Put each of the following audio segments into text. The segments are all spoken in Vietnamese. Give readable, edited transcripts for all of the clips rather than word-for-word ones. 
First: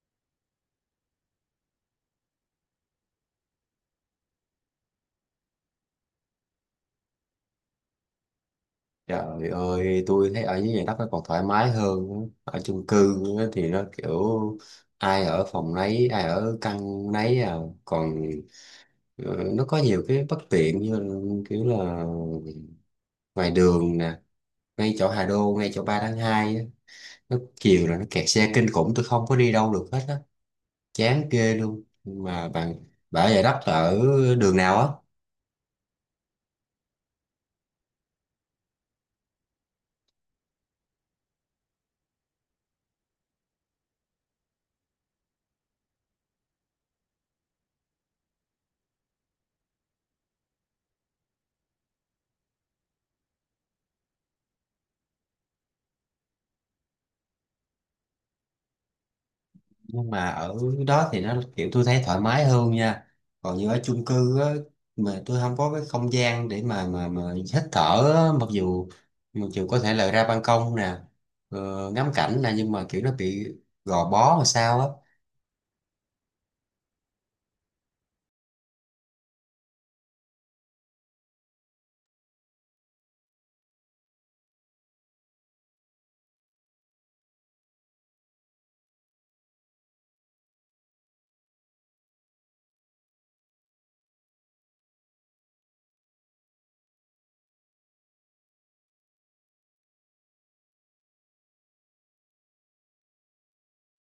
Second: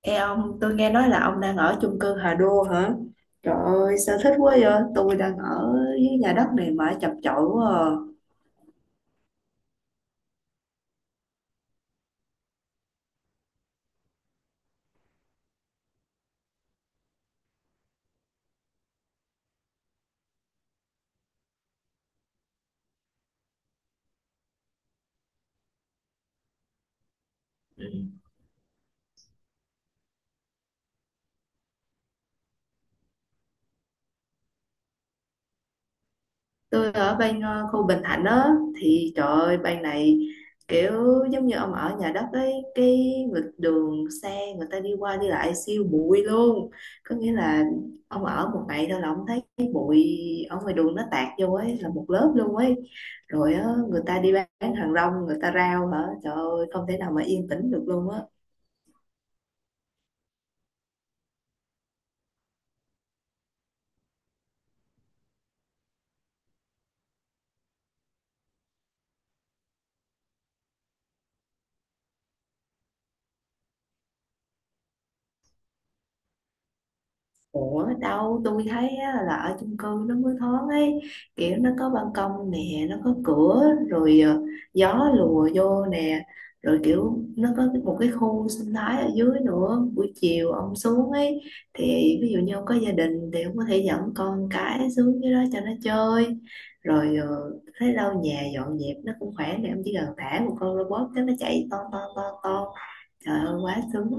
Ê ông, tôi nghe nói là ông đang ở chung cư Hà Đô hả? Trời ơi, sao thích quá vậy? Tôi đang ở dưới nhà đất này mà chập chội quá à. Trời ơi, tôi thấy ở dưới nhà đất nó còn thoải mái hơn. Á. Ở chung cư á thì nó kiểu ai ở phòng nấy, ai ở căn nấy à. Còn nó có nhiều cái bất tiện như là, kiểu là ngoài đường nè, ngay chỗ Hà Đô, ngay chỗ 3 tháng 2 á. Nó chiều Ừ. là nó kẹt xe kinh khủng, tôi không có đi đâu được hết á. Chán ghê luôn. Nhưng mà bạn ở nhà đất là ở đường nào á? Tôi ở bên khu Bình Thạnh á, thì trời ơi bên này kiểu giống như ông ở nhà đất ấy, cái vực đường xe người ta đi qua đi lại siêu bụi luôn, có nghĩa là ông ở một ngày thôi là ông thấy cái bụi ở ngoài đường nó tạt vô ấy là một lớp luôn ấy. Rồi á, người ta đi bán hàng rong người ta rao, hả trời ơi, không thể nào mà yên tĩnh được luôn á. Nhưng mà ở đó thì nó kiểu tôi thấy thoải mái hơn nha. Còn như ở chung cư á mà tôi không có cái không gian để mà hít thở á, mặc dù có thể là ra ban công nè, ngắm cảnh nè nhưng mà kiểu nó bị gò bó mà sao á. Ủa đâu tôi thấy á, là ở chung cư nó mới thoáng ấy, kiểu nó có ban công nè, nó có cửa rồi, gió lùa vô nè, rồi kiểu nó có một cái khu sinh thái ở dưới nữa, buổi chiều ông xuống ấy thì, ví dụ như ông có gia đình thì ông có thể dẫn con cái xuống dưới đó cho nó chơi. Rồi thấy đâu nhà dọn dẹp nó cũng khỏe nè, ông chỉ cần thả một con robot cái nó chạy ton ton ton ton. Trời ơi quá sướng.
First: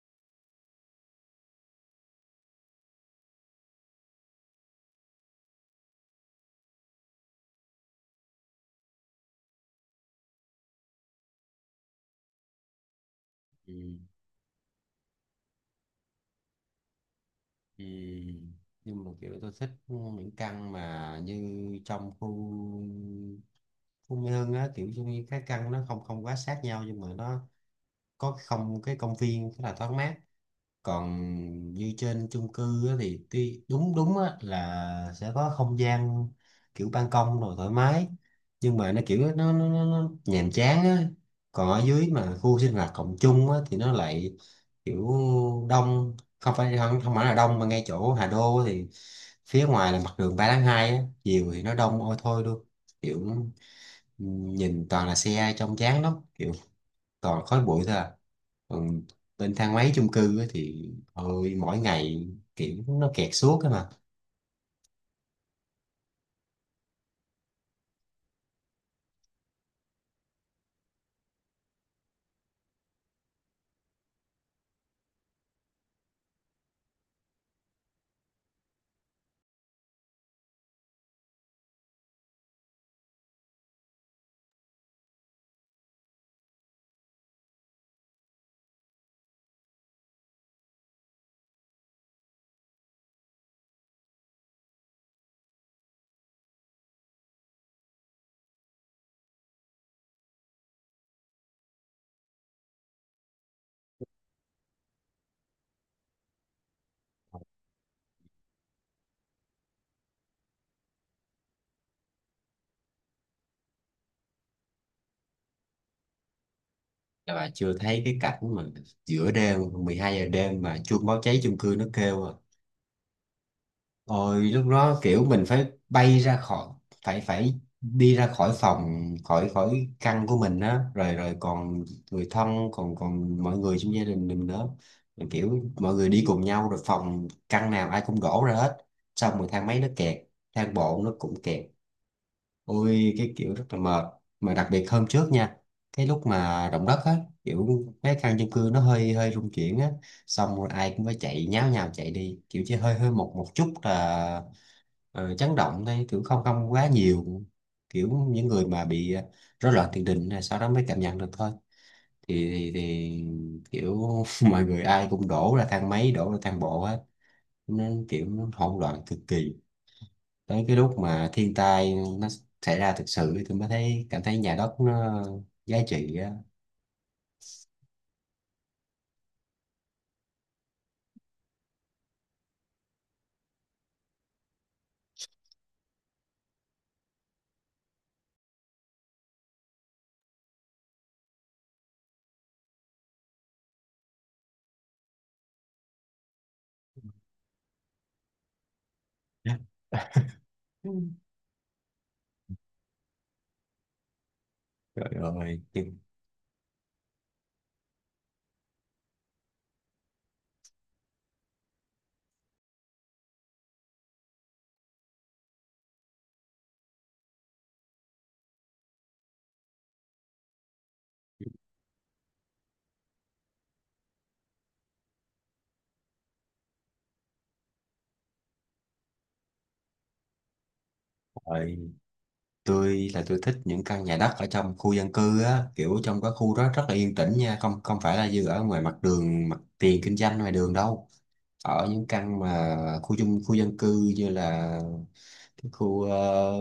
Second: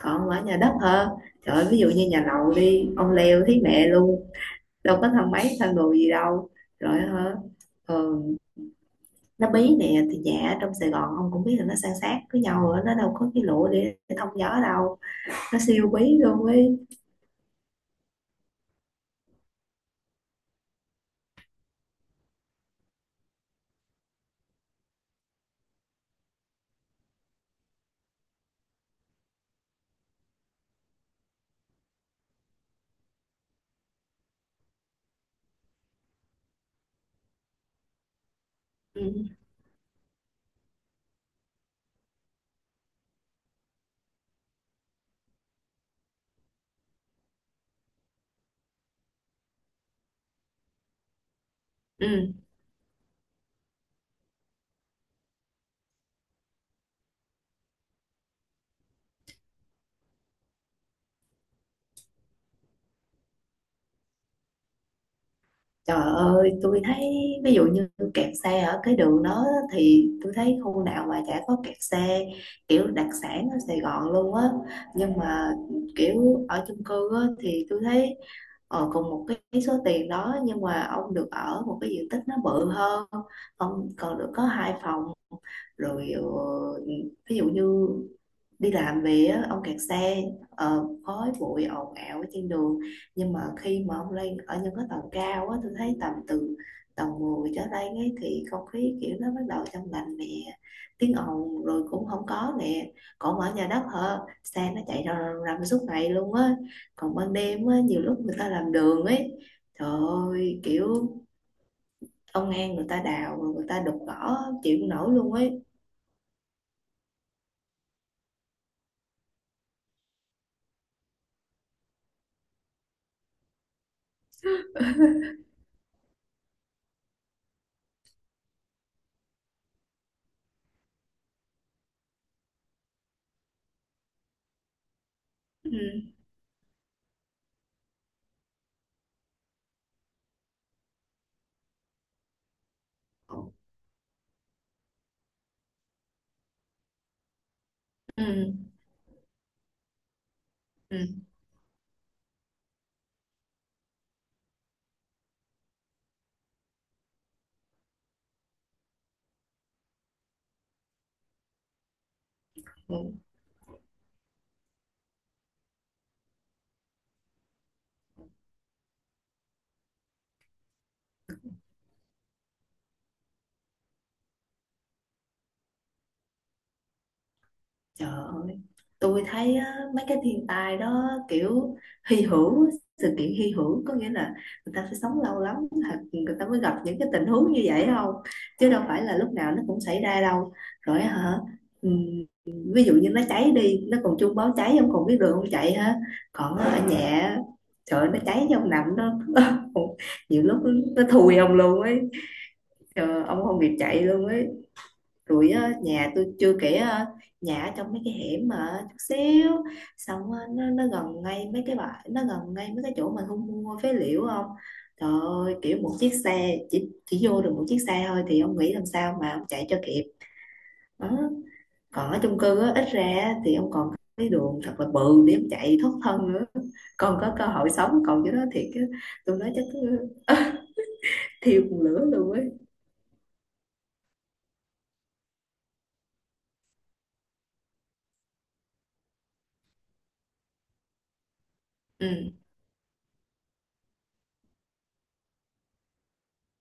Còn ở nhà đất hả? Trời ơi, ví dụ như nhà lầu đi, ông leo thấy mẹ luôn, đâu có thang máy thang đồ gì đâu. Rồi hả? ờ, Nó bí nè. Thì nhà ở trong Sài Gòn ông cũng biết là nó san sát với nhau rồi, nó đâu có cái lụa Ừ. để thông gió đâu. Nó siêu bí luôn ấy. Ừ. Nhưng mà kiểu tôi thích những căn mà như trong khu khu Mỹ Hưng á, kiểu như cái căn nó không không quá sát nhau nhưng mà nó có không cái công viên rất là thoáng mát. Còn như trên chung cư á, thì tuy đúng đúng á, là sẽ có không gian kiểu ban công rồi thoải mái, nhưng mà nó kiểu Ừ. nó nhàm chán á. Còn ở dưới mà khu sinh hoạt cộng chung á, thì nó lại kiểu đông, không phải không, không phải là đông, mà ngay chỗ Hà Đô á thì phía ngoài là mặt đường 3 tháng 2 á, chiều thì nó đông ôi Ừ. thôi luôn, kiểu nhìn toàn là xe trông chán lắm, kiểu toàn khói bụi thôi à. Còn bên thang máy chung cư á thì ôi mỗi ngày kiểu nó kẹt suốt á mà. Trời ơi, tôi thấy, ví dụ như kẹt xe ở cái đường đó, thì tôi thấy khu nào mà chả có kẹt xe, kiểu đặc sản ở Sài Gòn luôn á. Nhưng mà kiểu ở chung cư á, thì tôi thấy cùng một cái số tiền đó nhưng mà ông được ở một cái diện tích nó bự hơn, ông còn được có hai phòng. Rồi ví dụ như đi làm về á, ông kẹt xe, khói bụi ồn ào ở trên đường, nhưng mà khi mà ông lên ở những cái tầng cao á, tôi thấy tầm từ tầng 10 trở lên ấy thì không khí kiểu nó bắt đầu trong lành nè, tiếng ồn rồi cũng không có nè. Còn ở nhà đất hả, xe nó chạy rầm rầm rầm suốt ngày luôn á. Còn ban đêm á, nhiều lúc người ta làm đường ấy, trời ơi kiểu ông An người ta đào rồi người ta đục gõ, chịu không nổi luôn ấy. Các bà chưa thấy cái cảnh mà giữa đêm 12 giờ đêm mà chuông báo cháy chung cư nó kêu à. Ôi lúc đó kiểu mình phải bay ra khỏi, phải phải đi ra khỏi phòng, khỏi khỏi căn của mình á, rồi rồi còn người thân, còn còn mọi người trong gia đình mình nữa. Rồi kiểu Ừ. mọi người đi cùng nhau rồi phòng căn nào ai cũng đổ ra hết, xong rồi thang máy nó kẹt, thang bộ nó cũng kẹt. Ôi cái kiểu rất là mệt, mà đặc biệt hôm trước nha, cái lúc mà động đất á, kiểu mấy căn chung Ừ. cư nó hơi hơi rung chuyển á. Xong rồi ai cũng phải chạy nháo nhào chạy đi, kiểu chỉ hơi hơi một một chút là chấn động thôi, kiểu không không quá nhiều, kiểu những người mà bị rối loạn tiền đình là sau đó mới cảm nhận được thôi. thì, thì, Ừ. thì kiểu mọi người ai cũng đổ ra thang máy, đổ ra thang bộ á, nên kiểu hỗn loạn cực kỳ. Tới cái lúc mà thiên tai nó xảy ra thực sự tôi mới thấy, cảm thấy nhà đất nó giá trị á. Trời ơi, tôi thấy á, mấy cái thiên tai đó kiểu hy hữu, sự kiện hy hữu, có nghĩa là người ta phải sống lâu lắm thật người ta mới gặp những cái tình huống như vậy không? Chứ đâu phải là lúc nào nó cũng xảy ra đâu. Rồi hả? ừm, Ví dụ như nó cháy đi, nó còn chuông báo cháy không còn biết đường không chạy hả? Còn ở nhà, trời ơi, nó cháy trong nằm đó. Nhiều lúc Ừ. nó thùi ông luôn ấy, trời ơi, ông không kịp chạy luôn ấy. Trời Rồi ơi. Nhưng nhà tôi chưa kể, nhà ở trong mấy cái hẻm mà chút xíu, xong nó gần ngay mấy cái bãi, nó gần ngay mấy cái chỗ mình thu mua phế liệu không, trời ơi kiểu một chiếc xe chỉ vô được một chiếc xe thôi, thì ông nghĩ làm sao mà ông chạy cho kịp. Đó, còn ở chung cư á, ít ra á, thì ông còn cái đường thật là bự để ông chạy thoát thân nữa, còn có cơ hội sống. Còn cái đó thiệt á, tôi nói chắc thiêu rồi cùng lửa luôn ấy. tôi là tôi thích những căn nhà đất ở trong khu dân cư á, kiểu trong cái khu đó rất là yên tĩnh nha, không không phải là như ở ngoài mặt đường mặt tiền kinh doanh ngoài đường đâu. Ở những Ừ. căn mà khu dân cư như là cái khu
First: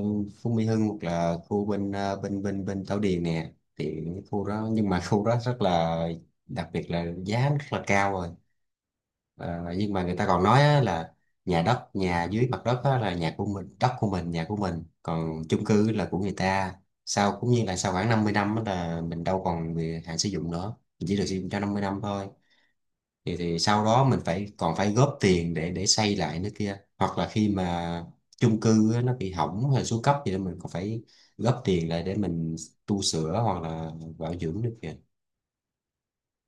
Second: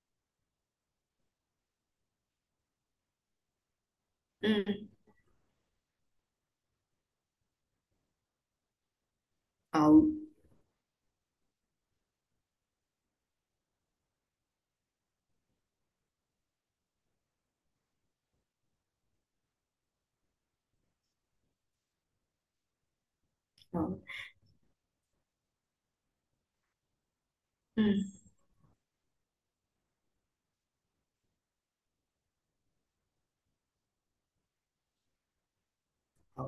Phú Mỹ Hưng hoặc là khu bên bên Thảo Điền nè, thì cái khu Ừ. đó, nhưng mà khu đó rất là, đặc biệt là giá rất là cao rồi. Ờ, nhưng Ừ. mà người ta còn nói á, là nhà đất, nhà dưới mặt đất á, là nhà của mình, đất của mình, nhà của mình, còn chung cư là của người ta. Sau cũng như là sau khoảng 50 năm á là mình đâu còn bị hạn sử dụng nữa, mình chỉ được sử dụng cho 50 năm thôi, thì sau đó mình phải còn phải góp tiền để xây lại nữa kia, hoặc là khi mà Ừ. chung cư á, nó bị hỏng hay xuống cấp gì đó mình còn phải góp tiền lại để mình tu sửa hoặc là bảo dưỡng nữa kìa. Ừ.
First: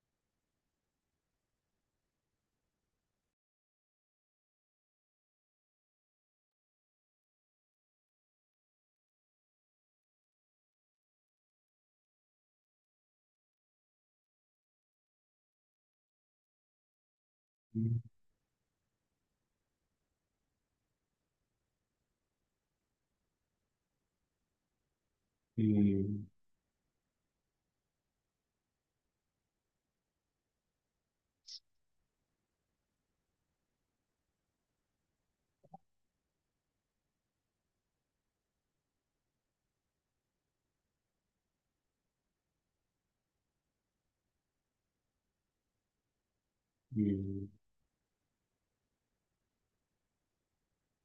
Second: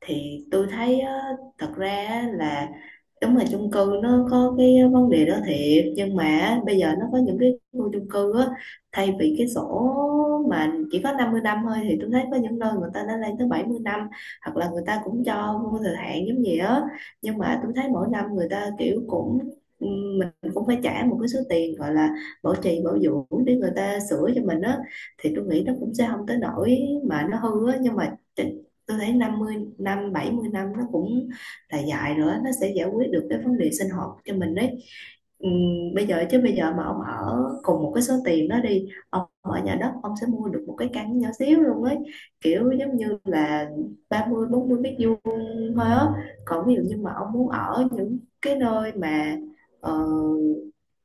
Thì tôi thấy á, thật ra á là đúng là chung cư nó có cái vấn đề đó thiệt, nhưng mà á, bây giờ nó có những cái khu chung cư á, thay vì cái sổ mà chỉ có 50 năm thôi, thì tôi thấy có những nơi người ta đã lên tới 70 năm, hoặc là người ta cũng cho vô thời hạn giống gì á. Nhưng mà tôi Ừ. thấy mỗi năm người ta kiểu cũng, mình cũng phải trả một cái số tiền gọi là bảo trì bảo dưỡng để người ta sửa cho mình á, thì tôi nghĩ Ừ. nó cũng sẽ không tới nỗi mà nó hư á. Nhưng mà tôi thấy 50 năm 70 năm nó cũng là dài nữa, nó sẽ giải quyết được cái vấn đề sinh hoạt cho mình đấy. Bây giờ chứ bây giờ mà ông ở cùng một cái số tiền đó đi, ông ở nhà đất ông sẽ mua được một cái căn nhỏ xíu luôn ấy, kiểu giống như là 30 40 mét vuông thôi á. Còn ví dụ như Ừ. mà ông muốn ở những cái nơi mà ờ,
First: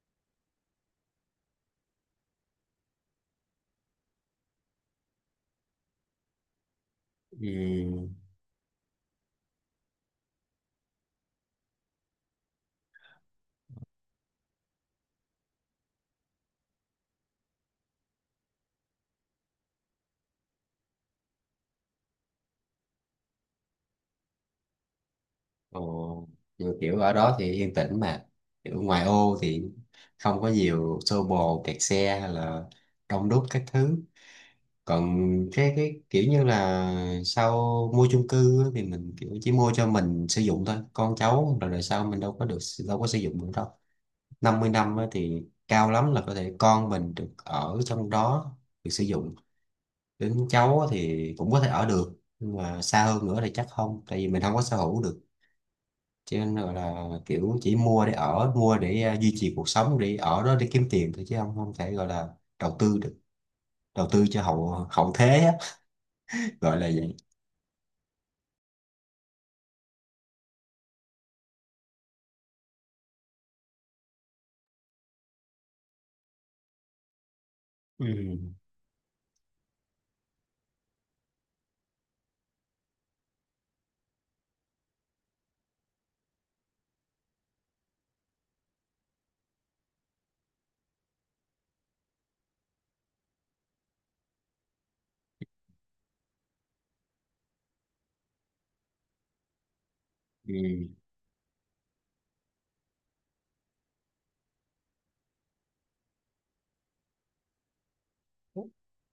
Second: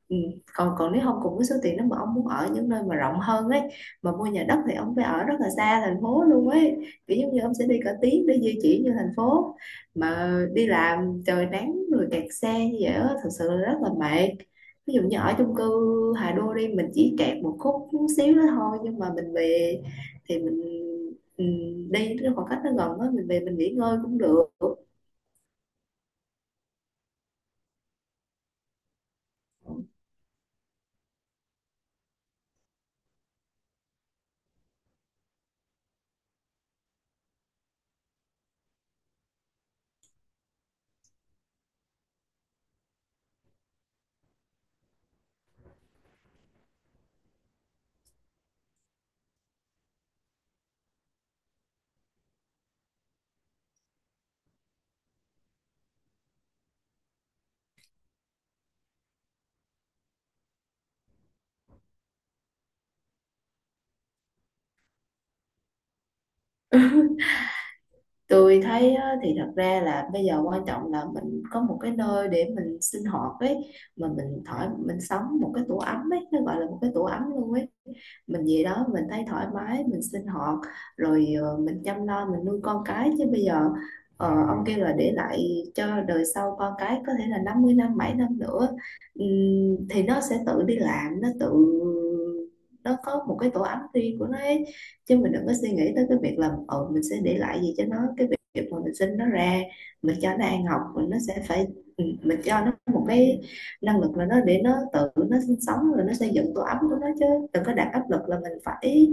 Ừ. Còn còn nếu không cùng cái số tiền đó mà ông muốn ở những nơi mà rộng hơn ấy, mà mua nhà đất thì ông phải ở rất là xa thành phố luôn ấy, kiểu giống như ông sẽ đi cả Ừ. tiếng để di chuyển như thành phố, mà đi làm trời nắng rồi kẹt xe như vậy đó, thật sự là rất là mệt. Ví dụ như ở chung cư Hà Đô đi, mình chỉ kẹt một khúc chút xíu đó thôi, nhưng mà mình về thì mình, ừ, đi nó khoảng cách nó gần đó, mình về mình nghỉ ngơi cũng được. Ồ. Rồi kiểu ở đó thì yên tĩnh mà, kiểu ngoài ô thì không có nhiều xô bồ, kẹt xe hay là đông đúc các thứ. Còn cái kiểu như là sau mua chung cư á, thì mình kiểu chỉ mua cho mình sử dụng thôi, con cháu rồi đời sau mình đâu có được, đâu có sử dụng được đâu. 50 năm á, thì cao lắm là có thể con mình được ở trong đó, được sử dụng, đến cháu á thì cũng có thể ở được, nhưng mà xa hơn nữa thì chắc không, tại vì mình không có sở hữu được, cho nên gọi là kiểu chỉ mua để ở, mua để duy trì cuộc sống, để ở đó để kiếm tiền thôi chứ không không thể gọi là đầu tư được, đầu tư cho hậu hậu thế á, gọi là vậy. Tôi thấy á, thì thật ra là bây giờ quan trọng là mình có một cái nơi để mình sinh hoạt ấy, mà mình thoải mình sống một cái tổ ấm ấy, nó gọi là một cái tổ ấm luôn ấy. Ừ. Mình về đó mình thấy thoải mái mình sinh hoạt. Rồi mình chăm lo mình nuôi con cái, chứ bây giờ ông kêu là để lại cho đời sau con cái có thể là 50 năm 7 năm nữa. Ừm, thì nó sẽ tự đi làm, nó tự nó có một cái tổ ấm riêng của nó ấy. Chứ mình đừng có suy nghĩ tới cái việc là ờ mình sẽ để lại gì cho nó, cái việc mà mình sinh nó ra, mình cho nó ăn học Ừ. mình nó sẽ phải, mình cho nó một cái năng lực là nó để nó tự nó sinh sống rồi nó xây dựng tổ ấm của nó, chứ đừng có đặt áp lực là mình phải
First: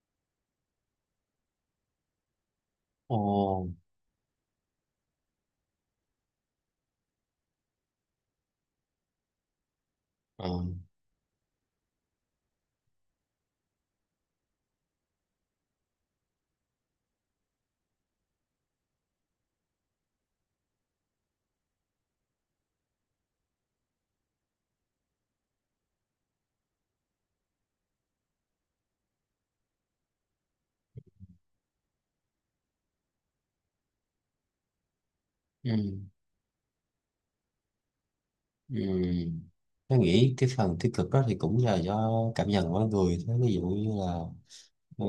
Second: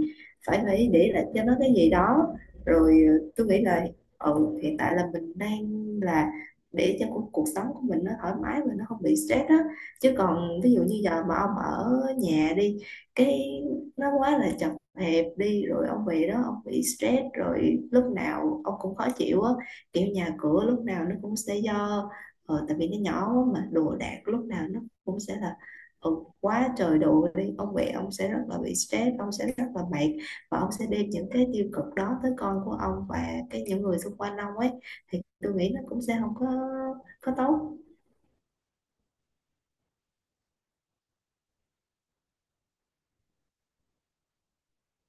phải phải để lại cho nó cái gì đó. Rồi Ồ. Tôi nghĩ là, hiện tại là mình đang là, để cho cuộc sống của mình nó thoải mái và nó không bị stress á. Chứ Ờ. còn ví dụ như giờ mà ông ở nhà đi, cái nó quá là chật hẹp đi, rồi ông về đó ông bị stress rồi lúc nào ông cũng khó chịu á, kiểu nhà cửa lúc nào nó cũng sẽ do tại vì nó nhỏ mà đồ đạc lúc nào nó cũng sẽ là, ừ, quá trời đồ đi ông mẹ ông sẽ rất là bị stress, ông sẽ rất là mệt, và ông sẽ đem những cái tiêu cực đó tới con của ông và cái những người xung quanh ông ấy, thì tôi Ừ. nghĩ nó cũng sẽ không có tốt. Ừ. Tôi nghĩ cái phần tích cực đó thì cũng là do cảm nhận của mỗi người thôi, ví dụ như là ờ,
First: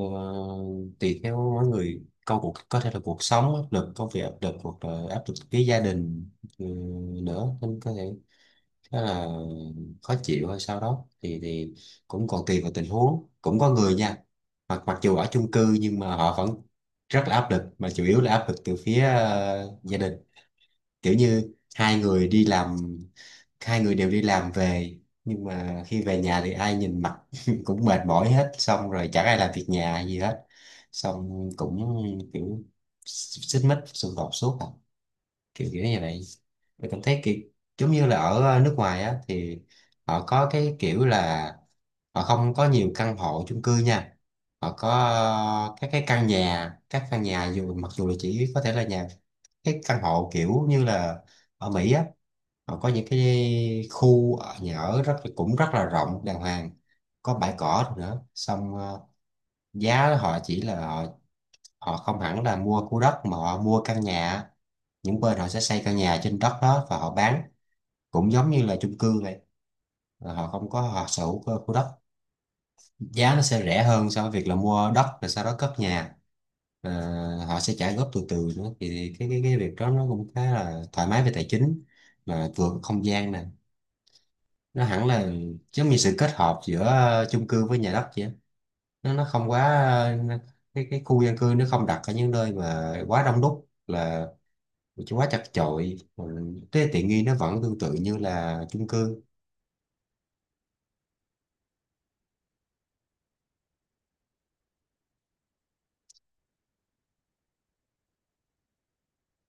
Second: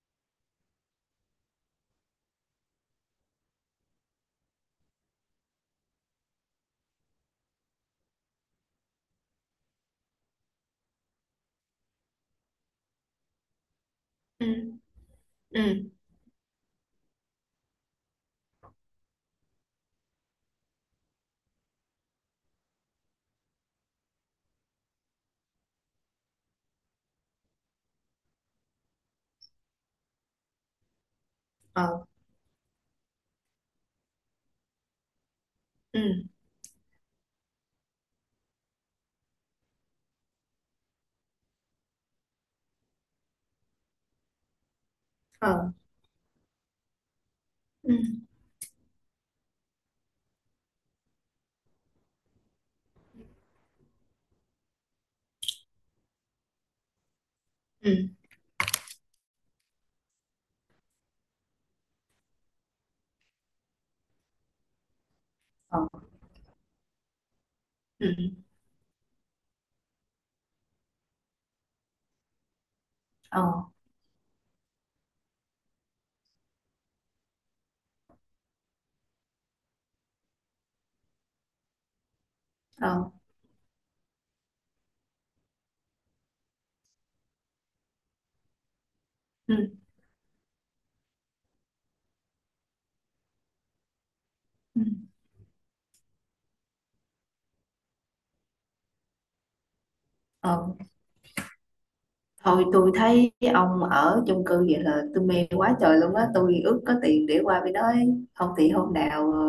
tùy theo mỗi người, cuộc có thể là cuộc sống áp lực, công việc áp lực, hoặc là áp lực với gia đình, ừ, nữa, nên có thể khá là khó chịu hay sau đó thì cũng còn tùy vào tình huống, cũng có người nha, Ừ. mặc mặc dù ở chung cư Ừ. nhưng mà họ vẫn rất là áp lực, mà chủ yếu là áp lực từ phía gia đình. Kiểu như hai người đều đi làm về, nhưng mà khi về nhà thì ai nhìn mặt cũng mệt mỏi hết, xong rồi chẳng ai làm việc nhà gì hết, xong cũng Ờ. kiểu xích mích xung đột suốt à, kiểu kiểu như Ừ. vậy. Mình cảm thấy kiểu giống như là ở nước ngoài á thì họ có cái kiểu là họ không có nhiều căn hộ chung cư nha. Họ có Ờ. Các căn nhà, mặc dù là Ừ. chỉ có thể là nhà, cái căn hộ kiểu như là ở Mỹ á, họ có những cái nhà ở rất, cũng rất là rộng đàng hoàng, có bãi Ừ. cỏ nữa, xong giá họ chỉ là họ, không hẳn là mua khu đất mà họ mua căn nhà, những bên họ sẽ Ờ. xây căn nhà trên đất đó và họ bán, Ừ. cũng giống như là chung cư vậy, là họ không có, họ sở hữu cơ khu đất, giá nó Ờ. sẽ rẻ hơn so với việc là mua đất rồi sau đó cất nhà. Ờ, họ sẽ trả góp từ từ nữa, thì cái việc đó nó cũng khá là thoải mái về tài chính mà vừa có không Ờ. gian nè, nó hẳn là giống như sự kết hợp giữa chung cư với nhà đất vậy á, nó không quá Ừ. ờ, cái khu dân cư nó không đặt ở những nơi mà quá đông đúc, là Ừ, chứ quá chật chội. Ừ, cái tiện nghi nó vẫn tương tự như là chung cư. ờ. Thôi tôi thấy ông ở chung cư vậy là tôi mê quá trời luôn á. Tôi ước có tiền để qua bên đó ấy. Không thì hôm nào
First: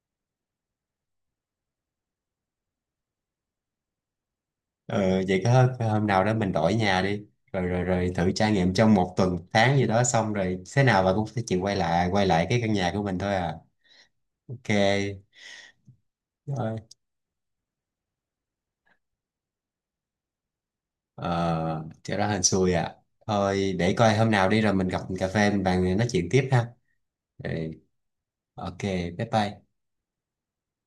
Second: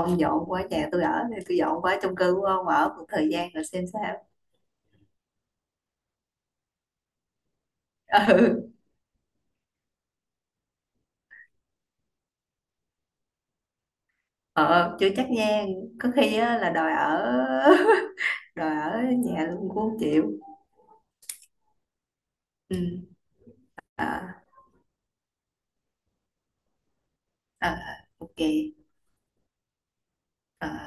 ông dọn qua nhà tôi ở, thì tôi dọn qua chung cư của ông ở một thời gian rồi xem sao. Ờ, vậy cái hôm nào đó mình đổi nhà đi, rồi rồi rồi thử trải nghiệm trong một tuần, tháng gì đó, xong rồi thế nào bà cũng sẽ chịu quay lại cái căn nhà của mình thôi à. Ừ, Ok ờ, chưa chắc nha. Có khi á, là rồi. đòi ở đòi ở nhà luôn cũng không chịu. Ờ thì đó hên xui Ừ. à. Thôi để coi hôm À. nào đi rồi mình gặp cà phê mình bàn nói chuyện tiếp ha. Ừ, À. Ok. ok, bye bye. À.